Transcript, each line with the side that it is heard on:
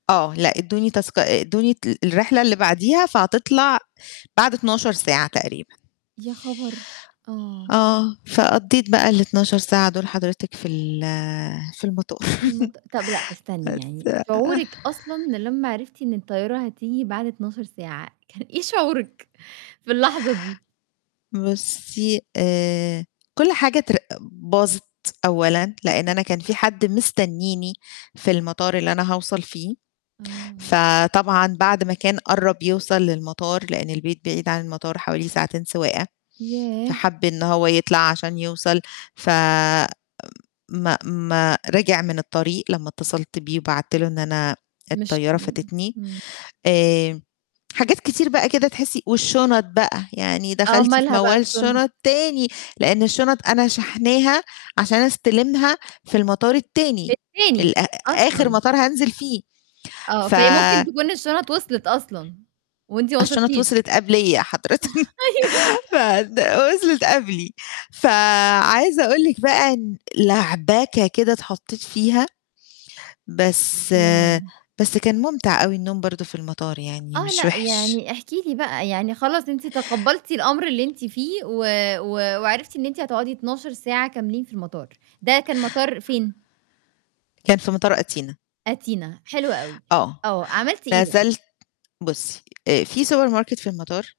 left: آه، لأ، ادوني تذك ادوني ت الرحلة اللي بعديها فهتطلَع بعد 12 ساعة تقريبًا.
right: يا خبر! آه.
left: آه. فقضِّيت بقى ال12 ساعة دُول حضرتِك في ال في المطار
right: المط طَب لأ، استني يعني
left: بس
right: شعورِك أصلًا ده لمّا عرِفتِ إن الطيارة هتيجي بعد 12 ساعة، كان إيه شعورِك في اللحظة دي؟
left: بُصي آآ كل حاجة تر باظِت أولًا، لأن أنا كان فيه حد مستنيني في المطار اللي أنا هاوصَل فيه،
right: آه.
left: فطبعًا بعد ما كان قرَّب يوصَل للمطار، لأن البيت بعيد عن المطار حوالي ساعتين سواقة،
right: ياه!
left: فَحَب إن هو يطلَع عشان يوصَل ف ما ما رجِع من الطريق لمّا اتصلت بيه وبعت له إن أنا
right: مش
left: الطيارة
right: م
left: فاتتني.
right: إمم.
left: آآ حاجات كتير بقى كده تحسي والشنط بقى يعني
right: آه،
left: دَخَلتِ في
right: مالها بقى
left: موال
right: الشن؟
left: الشنط تاني، لأن الشنط أنا شاحناها عشان استلِمها في المطار التاني
right: التاني،
left: الأ آخر
right: أصلًا!
left: مطار هانزِِل فيه،
right: آه،
left: ف
right: فهي ممكن تكون الشنط وصلت أصلًا، وأنتِ ما
left: الشنط
right: وصِلتيش.
left: وصلِت قبليَّ حضرِتِك،
right: أيوه
left: ف د وصلِت قبلي فعايزة أقول لِك بقى إن لعبكة كده اتحطيت فيها. بس
right: ياه!
left: بس كان مُمتع أوي النوم برضو في المطار يعني
right: آه،
left: مش
right: لأ،
left: وِحِش.
right: يعني، احكِ لي بقى يعني خلاص أنتِ تقبلتِ الأمر اللي أنتِ فيه و و وعرفتِ إن أنتِ هتقعدي 12 ساعة كاملين في المطار. ده كان مطار فين؟
left: كان في مطار أتينا.
right: أتينا حلو أوي،
left: آه.
right: آه. عملتِ إيه بقى؟
left: نَزلت بُصي، آآ فيه سوبر ماركت في المطار